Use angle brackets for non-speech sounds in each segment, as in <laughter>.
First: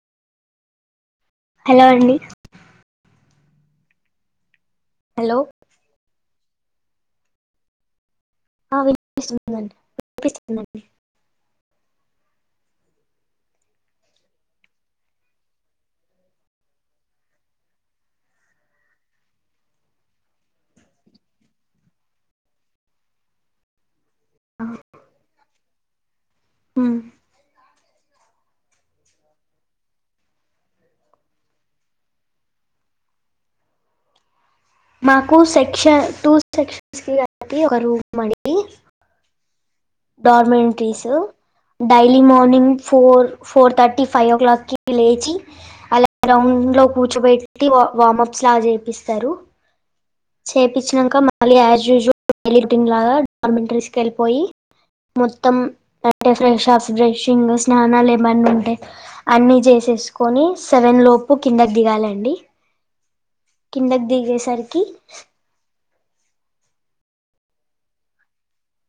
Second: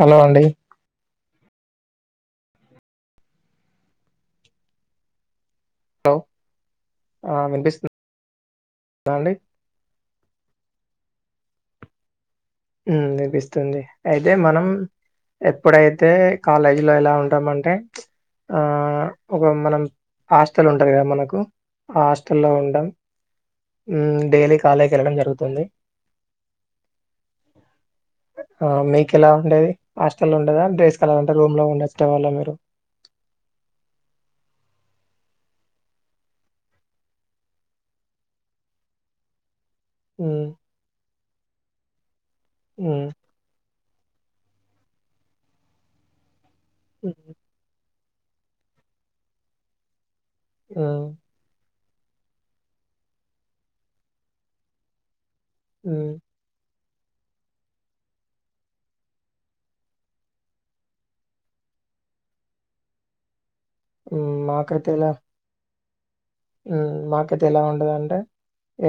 Hello అండి hello అండి hello hello ఆ వినిపిస్తుం ఆ వినిపిస్తుంది అండి వినిపిస్తుంది అండి ఉమ్ వినిపిస్తుంది. అయితే మనం ఎప్పుడైతే కాలేజీ లో ఎలా ఉంటామ అంటే ఆ ఒక మనం హాస్టల్ ఉంటది కదా మనకు ఆ హాస్టల్లో ఉంటాం. డైలీ ఆ కాలేకి వెళ్ళడం జరుగుతుంది. ఉమ్ ఆ మీకు ఎలా ఉండేది. హాస్టల్ ఉండేదా, డే స్కాలర్ అంటే రూమ్ లో ఉండేటివాళ్ల మీరు. మాకు సెక్షన్ టూ సెక్షన్స్ కి కలిపి ఒక రూమ్ అండి. హ్మ్ డార్మెంట్రీసు డై ఎర్లీ మార్నింగ్ హ్మ్ four four thirty tea five ఓ క్లాక్కిి లేచి అల్లారం ఇంట్లో కూర్చోబెట్టి వా వామప్స్ లా చేపిస్తరు. హ్మ్ చేపచ్చినంక మళ్ళీ యాస్ యుస్వల్ <inaudible> టింగ్ లాగా డార్మెంటరీస్కి వెళ్ళిపోయి మొత్తం హ్మ్ అంటే ఫ్రేష్అప్స్ బ్రెషింగ్, స్నానాలు ఏమన్న ఉంటే అన్ని చేసేసుకొని సెవెన్ లోపు కిందకి దిగాలండి. కిందకి హ్మ్ దిగేసరికి హుమ్ మాకైతే ఎలా ఉండేదంటే,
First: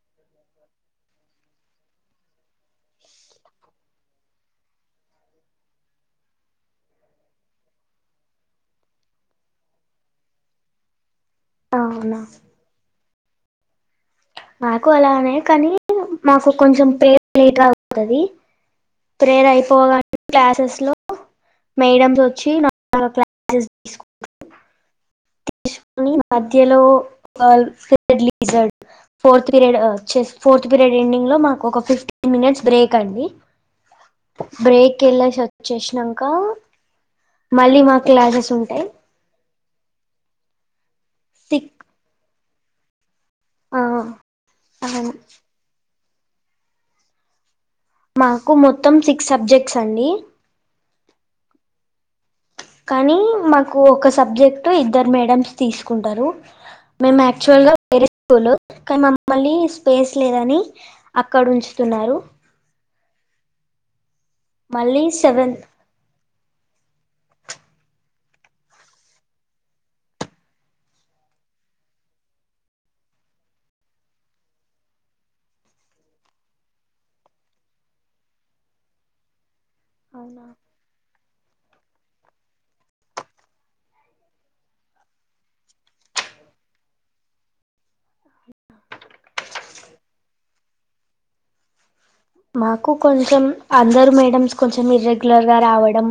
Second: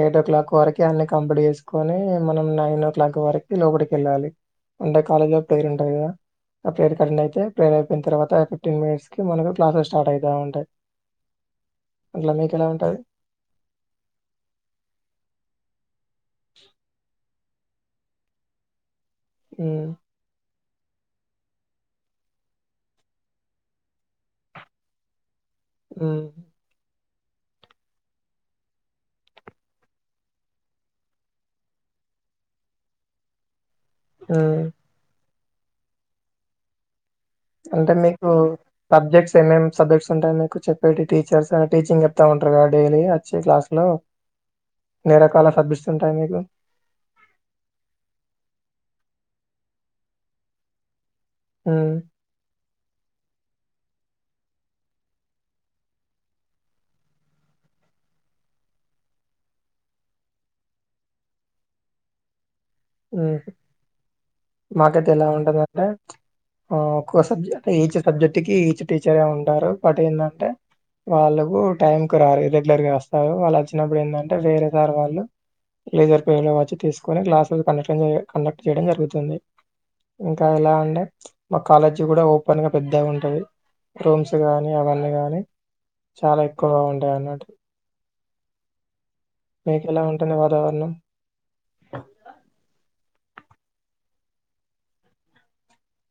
ఎయిట్ ఓ క్లాక్ వరకు అన్ని కంప్లీట్ చేసుకొని, మనం నైన్ ఓ క్లాక్ వరకు లోపడికి వెళ్ళాలి. అంటే కాలేజ్లో ప్రేర్ ఉంటది కదా ఆ ప్రేర్ కి అటెండ్ అయితే, ప్రేర్ అయిపోయిన తర్వాత ఫిఫ్టీన్ మినిట్స్కి మనకు క్లాసెస్ స్టార్ట్ అయితా ఉంటాయి. అవునా అట్లా మీకు ఎలా ఉంటది. మాకు అలానే కానీ మాకు కొంచెం ప్రేర్ లేట్ అవుతది ప్రేర్ ఉమ్, అయిపోవగానే క్లాసెస్ లో మేడమ్స్ వచ్చి క్లాస్ తీసుకు తీసుకొని ఉమ్. మధ్యలో all <unintelligible> leisure fourth period chess fourth period ending లో మాకు ఒక ఫిఫ్టీన్ మినిట్స్ బ్రేక్ అండి. ఉమ్. బ్రేక్ ఎల్లేసి వచ్చేసినంక మళ్ళీ అంటే మా మీకు క్లాసెస్ ఉంటాయి సబ్జెక్ట్స్ ఏమేం సబ్జెక్ట్స్ ఉంటాయి. మీకు చెప్పేటి టీచర్స్ ఆ సిక్ టీచింగ్ చెప్తాన్ అంట్రగా డైలీ క్లాస్ ఆ లో అవును నేరకాల అదుష్ టైమింగ్ మాకు మొత్తం సిక్స్ సబ్జెక్ట్స్ అండి. ఉమ్, కానీ మాకు కు ఒక సబ్జెక్ట్ ఇద్దరు మేడమ్స్ తీసుకుంటరు. మేము యాక్టువల్ గా వేరే స్కూల్ కానీ మమ్మల్ని స్పేస్ లేదని అక్కడ ఉంచుతున్నారు. ఊహ్ మళ్ళీ మాకైతే ఎలా సెవెంత్ ఉంటదంటే ఆ క్కువ సబ్జెక్ట్ ఈచ్ సబ్జెక్ట్ కి ఈచ్ టీచరే ఉంటారు. బట్ ఏందంటే వాళ్ళకు టైం కు రారు ఇరెగ్యులర్ గా వస్తారు. వాళ్ళు వచ్చినప్పుడు ఏందంటే, వేరే సార్ వాళ్ళు లేజర్ పేరు వచ్చి తీసుకొని క్లాస్ జు కండక్షన్ కండక్ట్ చేయడం జరుగుతుంది ఇంకా ఎలా ఉండే మా కాలేజీ కూడా ఓపెన్గా పెద్ద గ ఉంటది. రూమ్స్ కానీ అవన్నీ కానీ చాలా ఎక్కువగా ఉంటాయి. అన్నటు మీకు ఎలా ఉంటుంది వాతావరణం మాకు కొంచెం అందరు మేడమ్స్ కొంచెం ఇర్రెగ్యులర్ గా రావడం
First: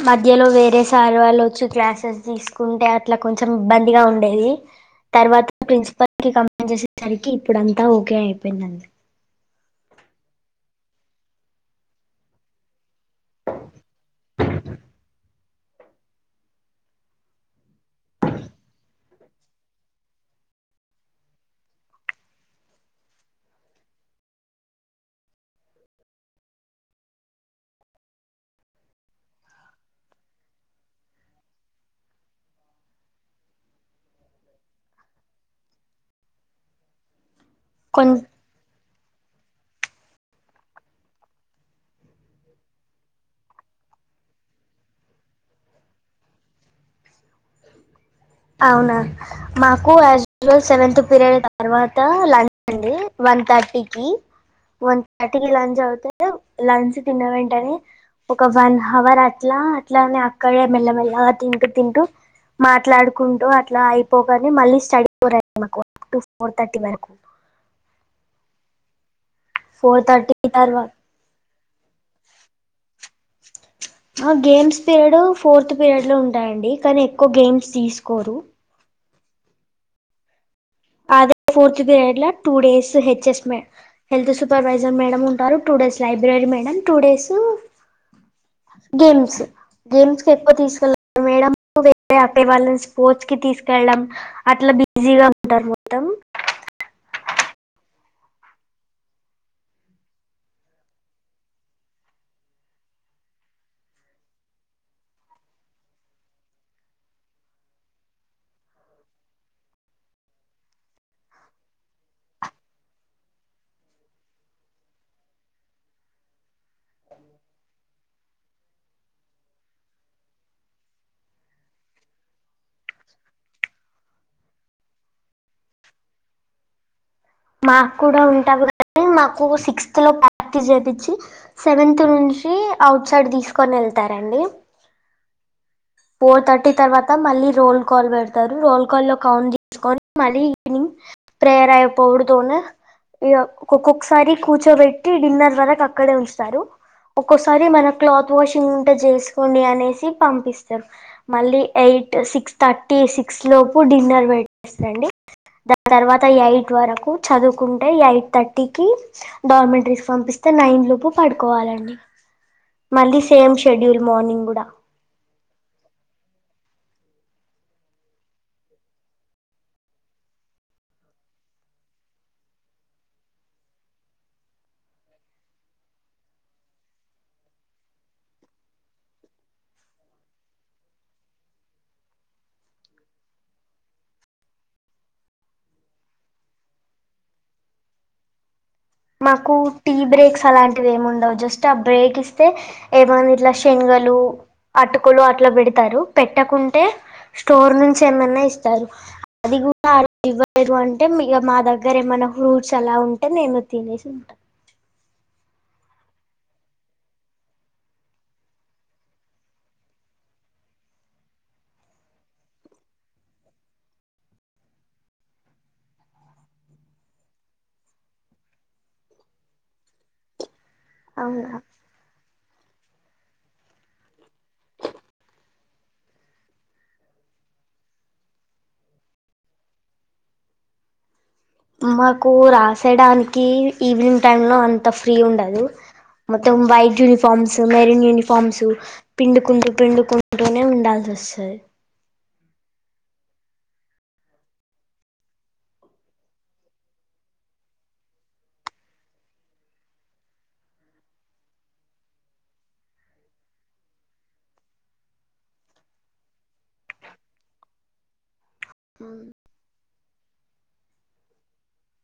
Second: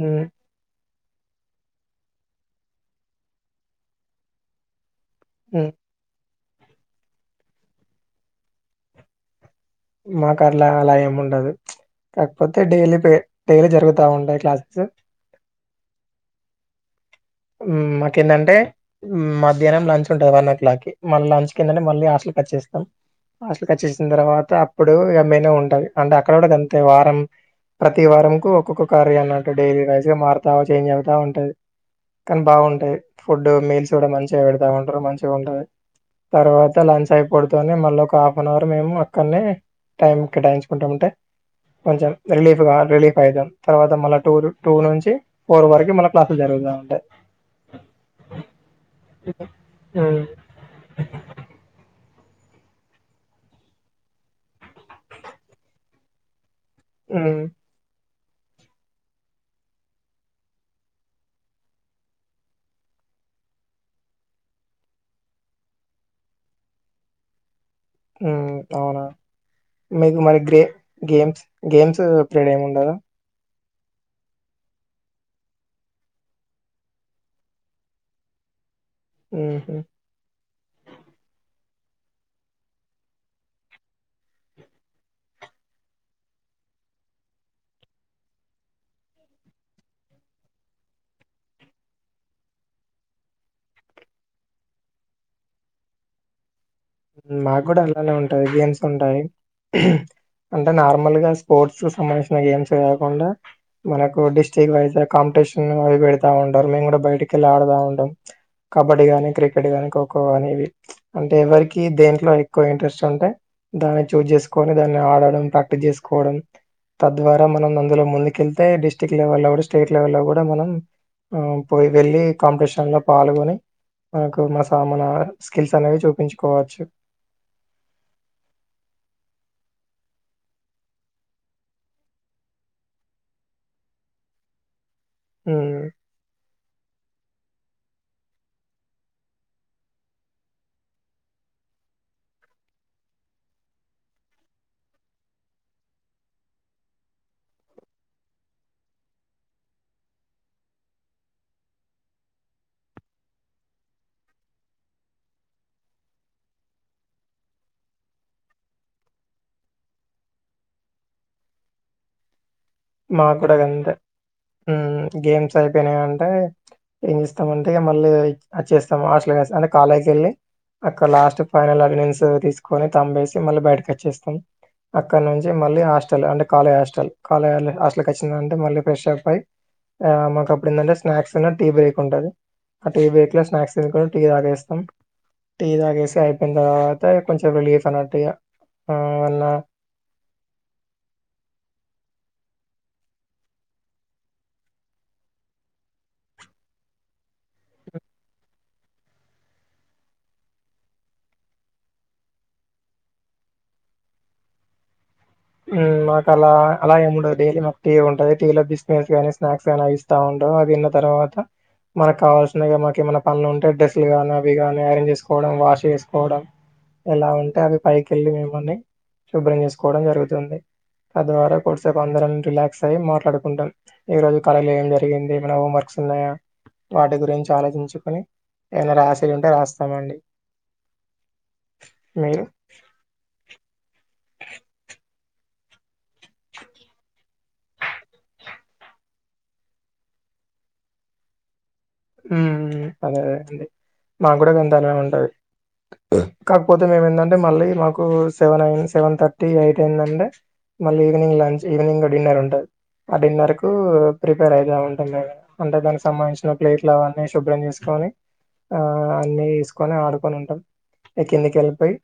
హ్మ్. మధ్యలో వేరేస్ సార్ వాల్లు వచ్చి క్లాసెస్ తీసుకుంటే అట్లా కొంచెం ఇబ్బందిగా ఉండేది. తర్వాత హ్మ్. ప్రిన్సిపల్ కమెంట్ చేసేసరికి ఇప్పుడంతా ఓకే అయిపోయిందండి మా కర్లా అలా ఏమి ఉండదు. కాకపోతే డైలీ పే డైలీ జరుగుతా ఉంటాయి క్లాసెస్. మాకేంటంటే మధ్యాహ్నం లంచ్ ఉంటది. వన్ ఓ క్లాక్ కి మళ్ళీ లంచ్ కి ఏందంటే, మళ్ళీ హాస్టల్ కట్ చేస్తాం. హాస్టల్ కట్ చేసిన తర్వాత అప్పుడు నేను ఉం ది అంటే అక్కడ గూడ గంతేవ ప్రతి వారం కు ఒక్కొక్క కార్య అన్నట్టు డైలీ వైజ్ గా మారుతా చేంజ్ అవుతా ఉంటది కానీ బాగుంటాయి. ఫుడ్ మీల్స్ కూడా మంచిగా పెడతా ఉంటరు. మంచిగా ఉంటది. తర్వాత లంచ్ అయిపో పడుతానే మళ్ళీ ఒక కొం హాఫ్ అన్ అవర్ మేము అన్ని టైం కేటాయించుకుంటా ఉంటే కొంచెం రిలీఫ్గా రిలీఫ్ అయిదాం. తర్వాత మళ్ళ టూ టూ నుంచి ఫోర్ వరకు మళ్ళ క్లాసులు జరుగుతయి అంటే అవునా మాకు యాజ్ యూవల్ సెవెన్ పీరియడ్ తర్వాత లంచ్ అండి వన్ థర్టీకి వన్ థర్టీకిి లంచ్ అవుతే లంచ్ తిన్న హ్మ్. వెంటనే ఒక వన్ హవర్ అట్లా అట్లానే అక్కడే మెల్లమెల్లగా తింటూ తింటూ మాట్లాడు కుంటూ అట్లా అయిపోగానే మళ్ళీ స్టడీ పోరడి మాకు టు ఫోర్ థర్టీ వరకు అవునా ఫోర్ మీకు థర్టీ మరి గేమ్ తర్వాత గేమ్స్ గేమ్స్ ప్రీడ్ ఏమి ఉండదు ఆ ఆ గేమ్స్ పీరియడ్ ఫోర్త్ పీరియడ్ లో ఉంటాయండి కానీ ఎక్కువ గేమ్స్ తీసుకోరు ఆహ అదే ఫోర్త్ పీరియడ్ లో టూ డేస్ హెచ్ఎస్ మే హెల్త్ సూపర్వైజర్ మేడం ఉంటారు two days library madam two days games games కి ఎక్కువ తీసుకెళ్లి మేడం వాళ్ళని స్పోర్ట్స్ కి తీసుకెళ్ళడం అట్లా బిజీగా ఉంటర్ మొత్తం మాకు కూడా అలానే ఉంటాయి గేమ్స్ ఉంటాయి అంటే నార్మల్గా స్పోర్ట్స్ కు సంబంధించిన గేమ్స్ కాకుండా మనకు డిస్టిక్ వైజ్ కాంపిటీషన్ అవి పెడతా ఉంటారు మేము కూడా బయటికి వెళ్ళి ఆడుతా ఉంటాం కబడ్డీ గానీ క్రికెట్ కానీ ఖోఖో కానీ ఇవి అంటే ఎవరికి దేంట్లో ఎక్కువ ఇంట్రెస్ట్ ఉంటే దాన్ని చూజ్ చేసుకొని దాన్ని ఆడడం ప్రాక్టీస్ చేసుకోవడం తద్వారా మనం అందులో ముందుకెళ్తే డిస్టిక్ట్ లెవెల్ లో కూడా స్టేట్ లెవెల్ లో కూడా మనం పోయి వెళ్ళి కాంపిటీషన్ లో పాల్గొని మనకు మ మన స్కిల్స్ అనేవి చూపించు కోవచ్చు మాకు కూడా ఉంటావు కానీ మాకు సిక్స్త్ లో ప్రాక్టీస్ చేయిించి సెవెన్త్ నుంచి అఔట్ సైడ్ తీసుకొని వెళ్తారండి హ ఫోర్ థర్టీ తర్వాత మళ్ళీ రోల్ కాల్ పెడతారు రోల్ కాల్ లో కౌన్ తీసుకొని మళ్ళీ ఈవినింగ్ ప్రేయర్ అయిపోవడతోనే ఒక్కొక్కసారి కూర్చోబెట్టి డిన్నర్ వరకు అక్కడే ఉంచుతారు ఒక్కొసారి మన క్లాత్ వాషింగ్ ఉంటే చేసుకోండి అనేసి పంపిస్త సార్ మళ్ళీ ఎయిట్ సిక్స్ థర్టీ సిక్స్ లోపు డిన్నర్ పెట్టేస్తండి దాని తర్వాత ఎయిట్ వరకు చదువుకుంటే ఎయిట్ థర్టీకి డార్మెంటరీస్ పంపిస్తే నైన్ లోపు పడుకోవాలండి మళ్ళీ మాకు సేమ్ కూడా షెడ్యూల్ మార్నింగ్ కూడా అంటే ఏం చేస్తాంంటే మళ్ళ వచ్చేస్తాం హాస్టల్ అంటే కాలేజ వెళ్ళి అక్కడ లాస్ట్ ఫైనల్ అటెన్స్ తీసుకొని తేసి మళ్ళీ బయటకి వచ్చేస్తాం అక్కడ నుంచి మళ్ళీ హస్టల్ అంటే కాల హాస్టల్ అసలు కచ్చిందంటే మళ్ళీ ఫ్రెష్ అప్ అయి ఆ మాకు అప్పుడు ఏంటంటే స్నాక్స్ అన్నా టీ బ్రేక్ ఉంటది ఆ టీ బ్రేక్ లో స్నాక్స్ తీ టీ తాగేస్తాం టీ తాగేసి అయిపోయిన తర్వాత కొంచెం రిలీఫ్ అయినట్టిగా మాకు టీ బ్రేక్స్ అలాంటివి ఏమి ఉండవు జస్ట్ ఆ బ్రేక్ ఇస్ ఏమైన్నా ఇట్లా శనగలు అటుకులు అట్లా పెడతారు పెట్టకుంటే స్టోర్ నుంచి ఏమన్నా ఇస్తారు అది కూడా ఇవ్వరు అంటే మీ మా దగ్గర ఏమన్నా ఫ్రూట్స్ అలా ఉంటే నేను తినేసి ఉంటాం ఉమ్ మాకు అలా అలా ఏముండదు డైలీ మాకు టీ ఉంటది టీలో బిస్మిట్స్ కానీ స్నాక్స్ కాని ఇస్తా ఉంటరు అది తిన్న తర్వాత మనకు కావాల్సినవి మాకు ఏమైనా పండ్లు ఉంటే డ్రెస్సులుగాని అవి కాని అరేంజ్ చేసుకోవడం వాష్ చేసుకోవడం ఇలా ఉంటే అవి పైకెళ్ళి మిమ్మల్ని శుభ్రం చేసుకోవడం జరుగుతుంది <inaudible> అవునా ఆదివారం కొద్దిసేపు అంద్రం రిలాక్ అ మాట్లాడుకుంటాం ఈ రోజు కాలేజీ ఏం జరిగింది ఏమైనా హోం వర్క్స్ ఉన్నాయా వాటి గురించి ఆలోచించుకని ఏమైనా రాసేవి ఉంటే రాస్తామ అండి మాకు రాసేడానికి ఈవినింగ్ టైమ్ లో అంత ఫ్రీ ఉండదు మొత్తం వైట్ యూనిఫామ్స్ మెరన్ యూనిఫార్మ్స్ పిండుకుంటూ పిండుకుంటూనే ఉండాల్సి వస్తది ఉమ్ అదేదే అండి మాకు కూడా ఎంతనే ఉంటుంది కాకపోతే మేము ఏంటంటే మళ్ళీ మాకు సెవెన్ ఐన్ సెవెన్ థర్టీ ఎయిట్ ఏంటంటే మళ్ళీ ఈవినింగ్ లంచ్ ఈవినింగ్ డిన్నర్ ఉంటుంది ఆ డిన్నర్ కు ప్రిపేర్ అవుతూ ఉంటాం మేము అంటే దానికి సంబంధించిన ప్లేట్లు అవన్నీ శుభ్రం చేసుకొని ఆ అన్నీ కని ఆడుకొని ఉంటాం ఈ కిందికి వెళ్ళిపోయి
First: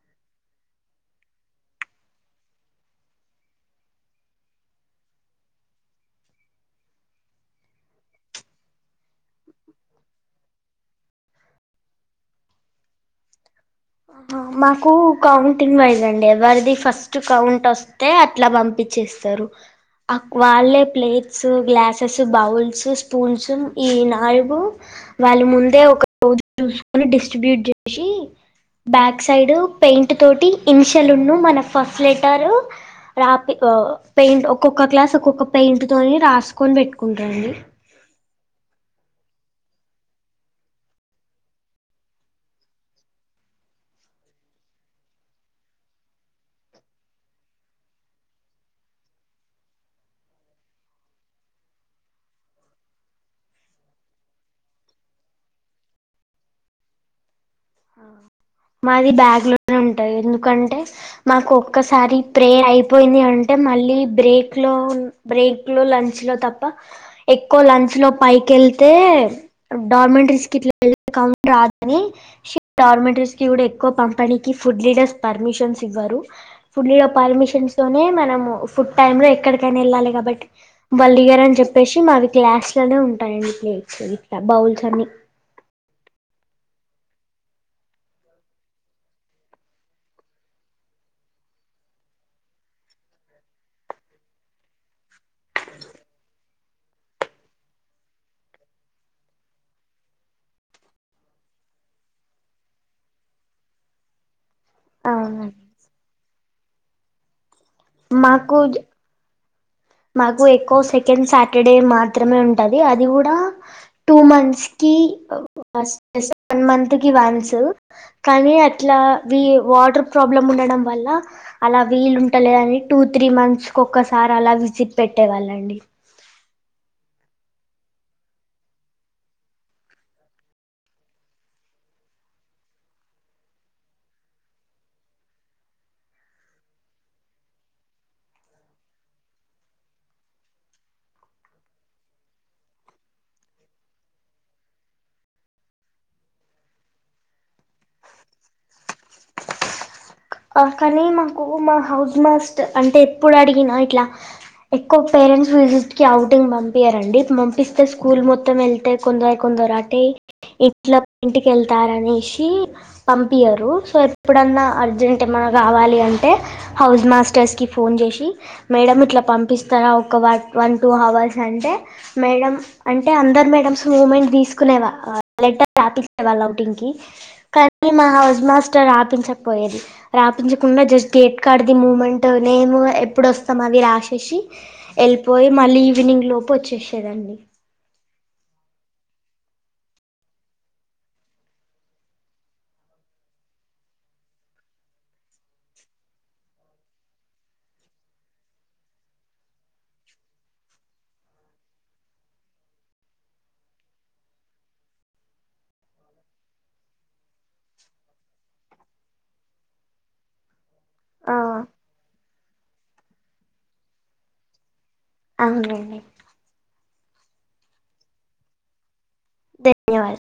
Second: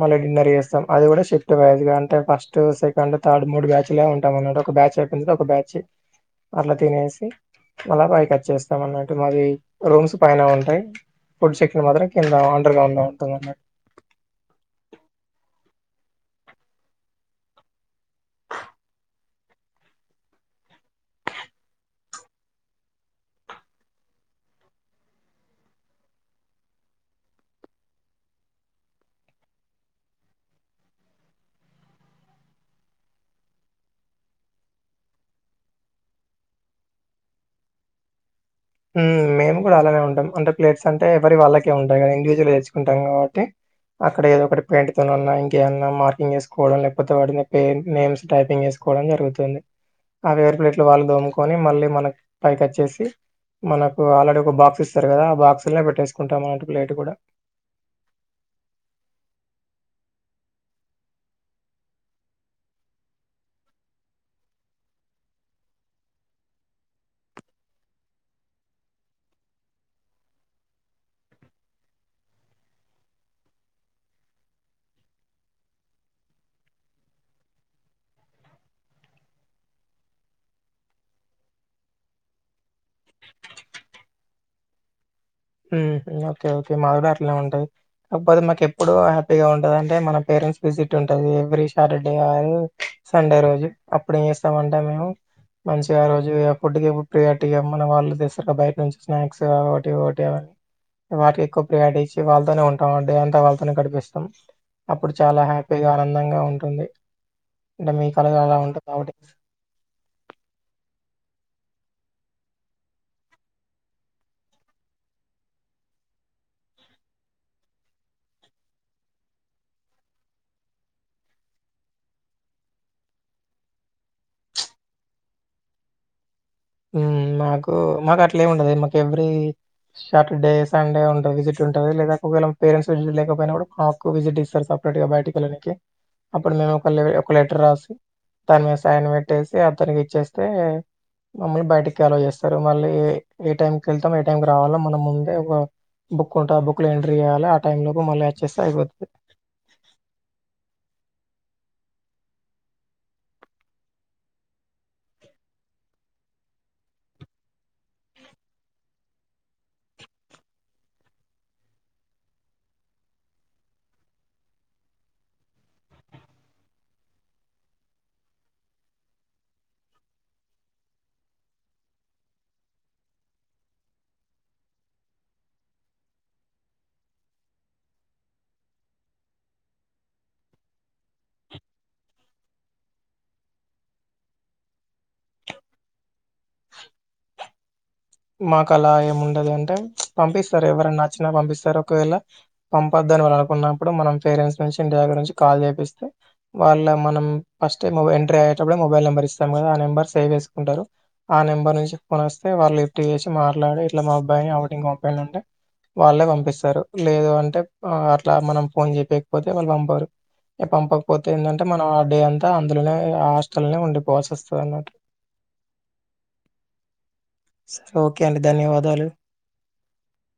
మళ్ళీ డిన్నర్ చేస్తాం అది కూడా షిఫ్ట్ బజ్గా అంటే ఫస్ట్ సెకండ్ థర్డ్ మూడు బ్యాచ్లా ఉంటాం అన్న ఒక బ్యాచ్ అయిపోంది ఒక బ్యాచ్ అట్లా తినేసి మళ్ళ పైకొచ్చేస్తాం ట్ మాది రూమ్స్ పైన ఉంటాయి ఫుడ్ సెక్ మాత్రం కింద అండర్ గ్రౌండ్ లో ఉంటుందన్నమాట మాకు కౌంటింగ్ వైజ్ అండి ఎవరిది ఫస్ట్ కౌంట్ వస్తే అట్లా పంపించేస్తారు అక్ వాళ్ళే ప్లేట్స్ గ్లాసెస్ బౌల్స్ స్పూన్స్ ఈ నాలుగు వాళ్ళ ముందే ఒక రోజు చూసుకొని డిస్ట్రిబ్యూట్ చేసి బ్యాక్ సైడ్ పెయింట్ తోటి ఇన్షల్న్న మన ఫస్ట్ లెటర్ రాపి పెయింట్ ఒక్కొక్క గ్లాస్ ఒక్కొక్క పెయింట్ తోని రాసుకొని పెట్టుకుంటాండి ఉమ్ మేము కూడా అలానే ఉంటాం అంటే ప్లేట్స్ అంటే ఎవరి వాళ్ళకే ఉంటాయి కా ఇండివిజువల్ తెచ్చుకుంటాం కాబట్టి అక్కడ ఏదో ఒకటి పెయింట్తో ఉన్నా ఇంకేమన్నా మార్కింగ్ చేసుకోవడం లేకపోతే వాటిని నేమ్స్ టైపింగ్ చేసుకోవడం జరుగుతుంది అవి ఎవరి ప్లేట్లు వాళ్ళు దోముకొని మళ్ళీ మనకు పైకి వచ్చేసి మనకు ఆల్రెడీ ఒక బాక్స్ ఇస్తారు కదా ఆ బాక్సునే పెట్టేసుకుంటాం అ ప్లేట్ కూడా మాది బ్యాగ్ లోనే ఉంటాయి ఎందుకంటే మాకు ఒక్కసారి ప్రే అయిపోయింది అంటే మళ్ళీ బ్రేక్ లో బ్రేక్ లో లంచ్ లో తప్ప ఎక్కువ లంచ్ లో పైకి వెళ్తే డార్మెంటరీస్ కట్లా క రాదని డార్మెంటరీస్ ఇవిడ ఎక్కువ పంపిణీకి ఫుడ్ లీడర్స్ పర్మిషన్స్ ఇవ్వరు ఫుడ్ లీడర్ పర్మిషన్స్ తోనే మనము ఫుడ్ టైమ్ లో ఎక్కడికైనా వెళ్ళాలి కాబట్టి వాళ్ళు దిగరని చెప్పేసి మావి గ్లాస్ లోనే ఉంటాయిండి ప్లేట్స్ ఇట్లా బౌల్స్ అన్ని ఉమ్ ఓకే ఓకే మాది కూడా అట్లనే ఉంటది కాకపోతే మాకు ఎప్పుడు హ్యాపీగా ఉంటది అంటే మన పేరెంట్స్ విజిట్ ఉంటది ఎవ్రీ సాటర్డే సండే రోజు అప్పుడ ఏం చేస్తామ అంటే మేము మంచిగా రోజు ఫుడ్కిప్పుడు ప్రియర్టీగా మన వాళ్ళు తెస్తారు బయట నుంచి స్నాక్స్ కాటి వాటికి ఎక్కువ ప్రియాటీ ఇచ్చి వాళ్ళతోనే ఉంటాం అంటడి అంతా వాళ్ళతోనే గడిపిస్తాం అప్పుడు చాలా అవునండి హ్యాపీగా ఆనం అందంగా ఉంటుంది అంటే మీ కాలేజ్ అలా మాకు ఉంటది కాబట్టి మాకు ఎక్కువ సెకండ్ సాటర్డే మాత్రమే ఉంటది అది కూడా టూ మంత్స్ కి వన్ మంత్ కి వన్స్ కానీ అట్లా వి వాటర్ ప్రాబ్లమ్ ఉండడం వల్ల అలా వీలు ఉంటలేదని టూ త్రీ మంత్స్ కి ఒక్కసారి అలా సిప్పెట్టేవాళ్ళండి ఉమ్ మాకు మాకు అట్లేమీ ఉండదు మాకు ఎవ్రీ షాటర్డే సండే ఉంటుంది విజిట్ ఉంటది లేదా ఒకవేళ పేరెంట్స్ విజిట్ లేకపోయినా కూడా మాకు విజిట్ ఇస్తారు సపరేట్గా బయటికి వెళ్ళనికి అప్పుడు మేము ఒక ఒక లెటర్ రాసి దాన్ని మేము సైన్ వేట్టేసి అతనికిచ్చేస్తే మమ్మల్ని బయటికి అలో చేస్తారు మళ్ళీ ఏ టైంకి వెళ్తాం ఏ టైంకి రావాలో మనం ముందే ఒక బుక్ ఉంటది ఆ బుక్లో ఎంట్రీ చేయాలి ఆ టైమ్ లోపూ మళ్ళీ వచ్చేస్తే అయిపోతది ఆ కానీ మాకు మా హౌస్ మాస్ట్ అంటే ఇప్పుడు అడిగినా ఇట్లా ఎక్కువ పేరెంట్స్ విజిట్ కి అవుటింగ్ పంపియరండి పంపిస్తే స్కూల్ మొత్తం వెళ్తే కొందరు కొందరురాటే ఇట్లా ఇంటికేళ్తారనేసి పంపియరు సో ఎప్పుడన్నా అర్జెంట్ టె ఏమన్నా కావాలి అంటే హౌస్ మాస్టర్స్ కి ఫోన్ చేసి మేడం ఇట్లా పంపిస్తారా ఒక వన్ టూ హవర్స్ అంటే మేడం అంటే అందరు మేడంస్ మూమెంట్ తీసుకునేవా లెటర్ రాపించేవాళ్ళు ఔటింగ్ కి కానీ మన హౌస్ మాస్టర్ రాపించకపోయేది రాపించకుండా జస్ట్ గేట్ కాడది మూమెంట్ మేము ఎప్పుడు వస్తాం అవి రాసేసి ఏళ్ళిపోయి మళ్ళీ ఈవినింగ్ లోపు వచ్చేసేదండి మాకు అలా ఏముండదు అంటే పంపిస్తారు ఎవరైనా నచ్చినా పంపిస్తారు ఒకవేళ పంపద్ధు అని వాళ్ళు అనుకున్నప్పుడు మనం పేరెంట్స్ నుంచి ఇంటి దగ్గర నుంచి కాల్ చేపిస్తే వాళ్ళ మనం ఫస్ట్ టైమ్ ఎంట్రీ అయ్యేటప్పుడే మొబైల్ నెంబర్ ఇస్తాం కదా ఆ నెంబర్ సేవ్ చేసుకుంటారు ఆ నెంబర్ నుంచి ఫోన్ వస్తే వాళ్ళు చేసి మాట్లాడి ఇట్లా మా అబ్బాయిని ఔటింగ్కి పంపియండి అంటే వాళ్ళే పంపిస్తారు లేదు అంటే అట్లా మనం ఫోన్ చెయకపోతే వాళ్ళు పంపియారు పంపకపోతే ఆ ఎందంటే మనం ఆ డే అం అందులోనే ఆ హాస్టల్నే ఉండిపోవాల్సి వస్తది అన్నట్టు అవునులేండి సరే ఓకే అండి ధన్యవాదాలు ధన్యవాదాం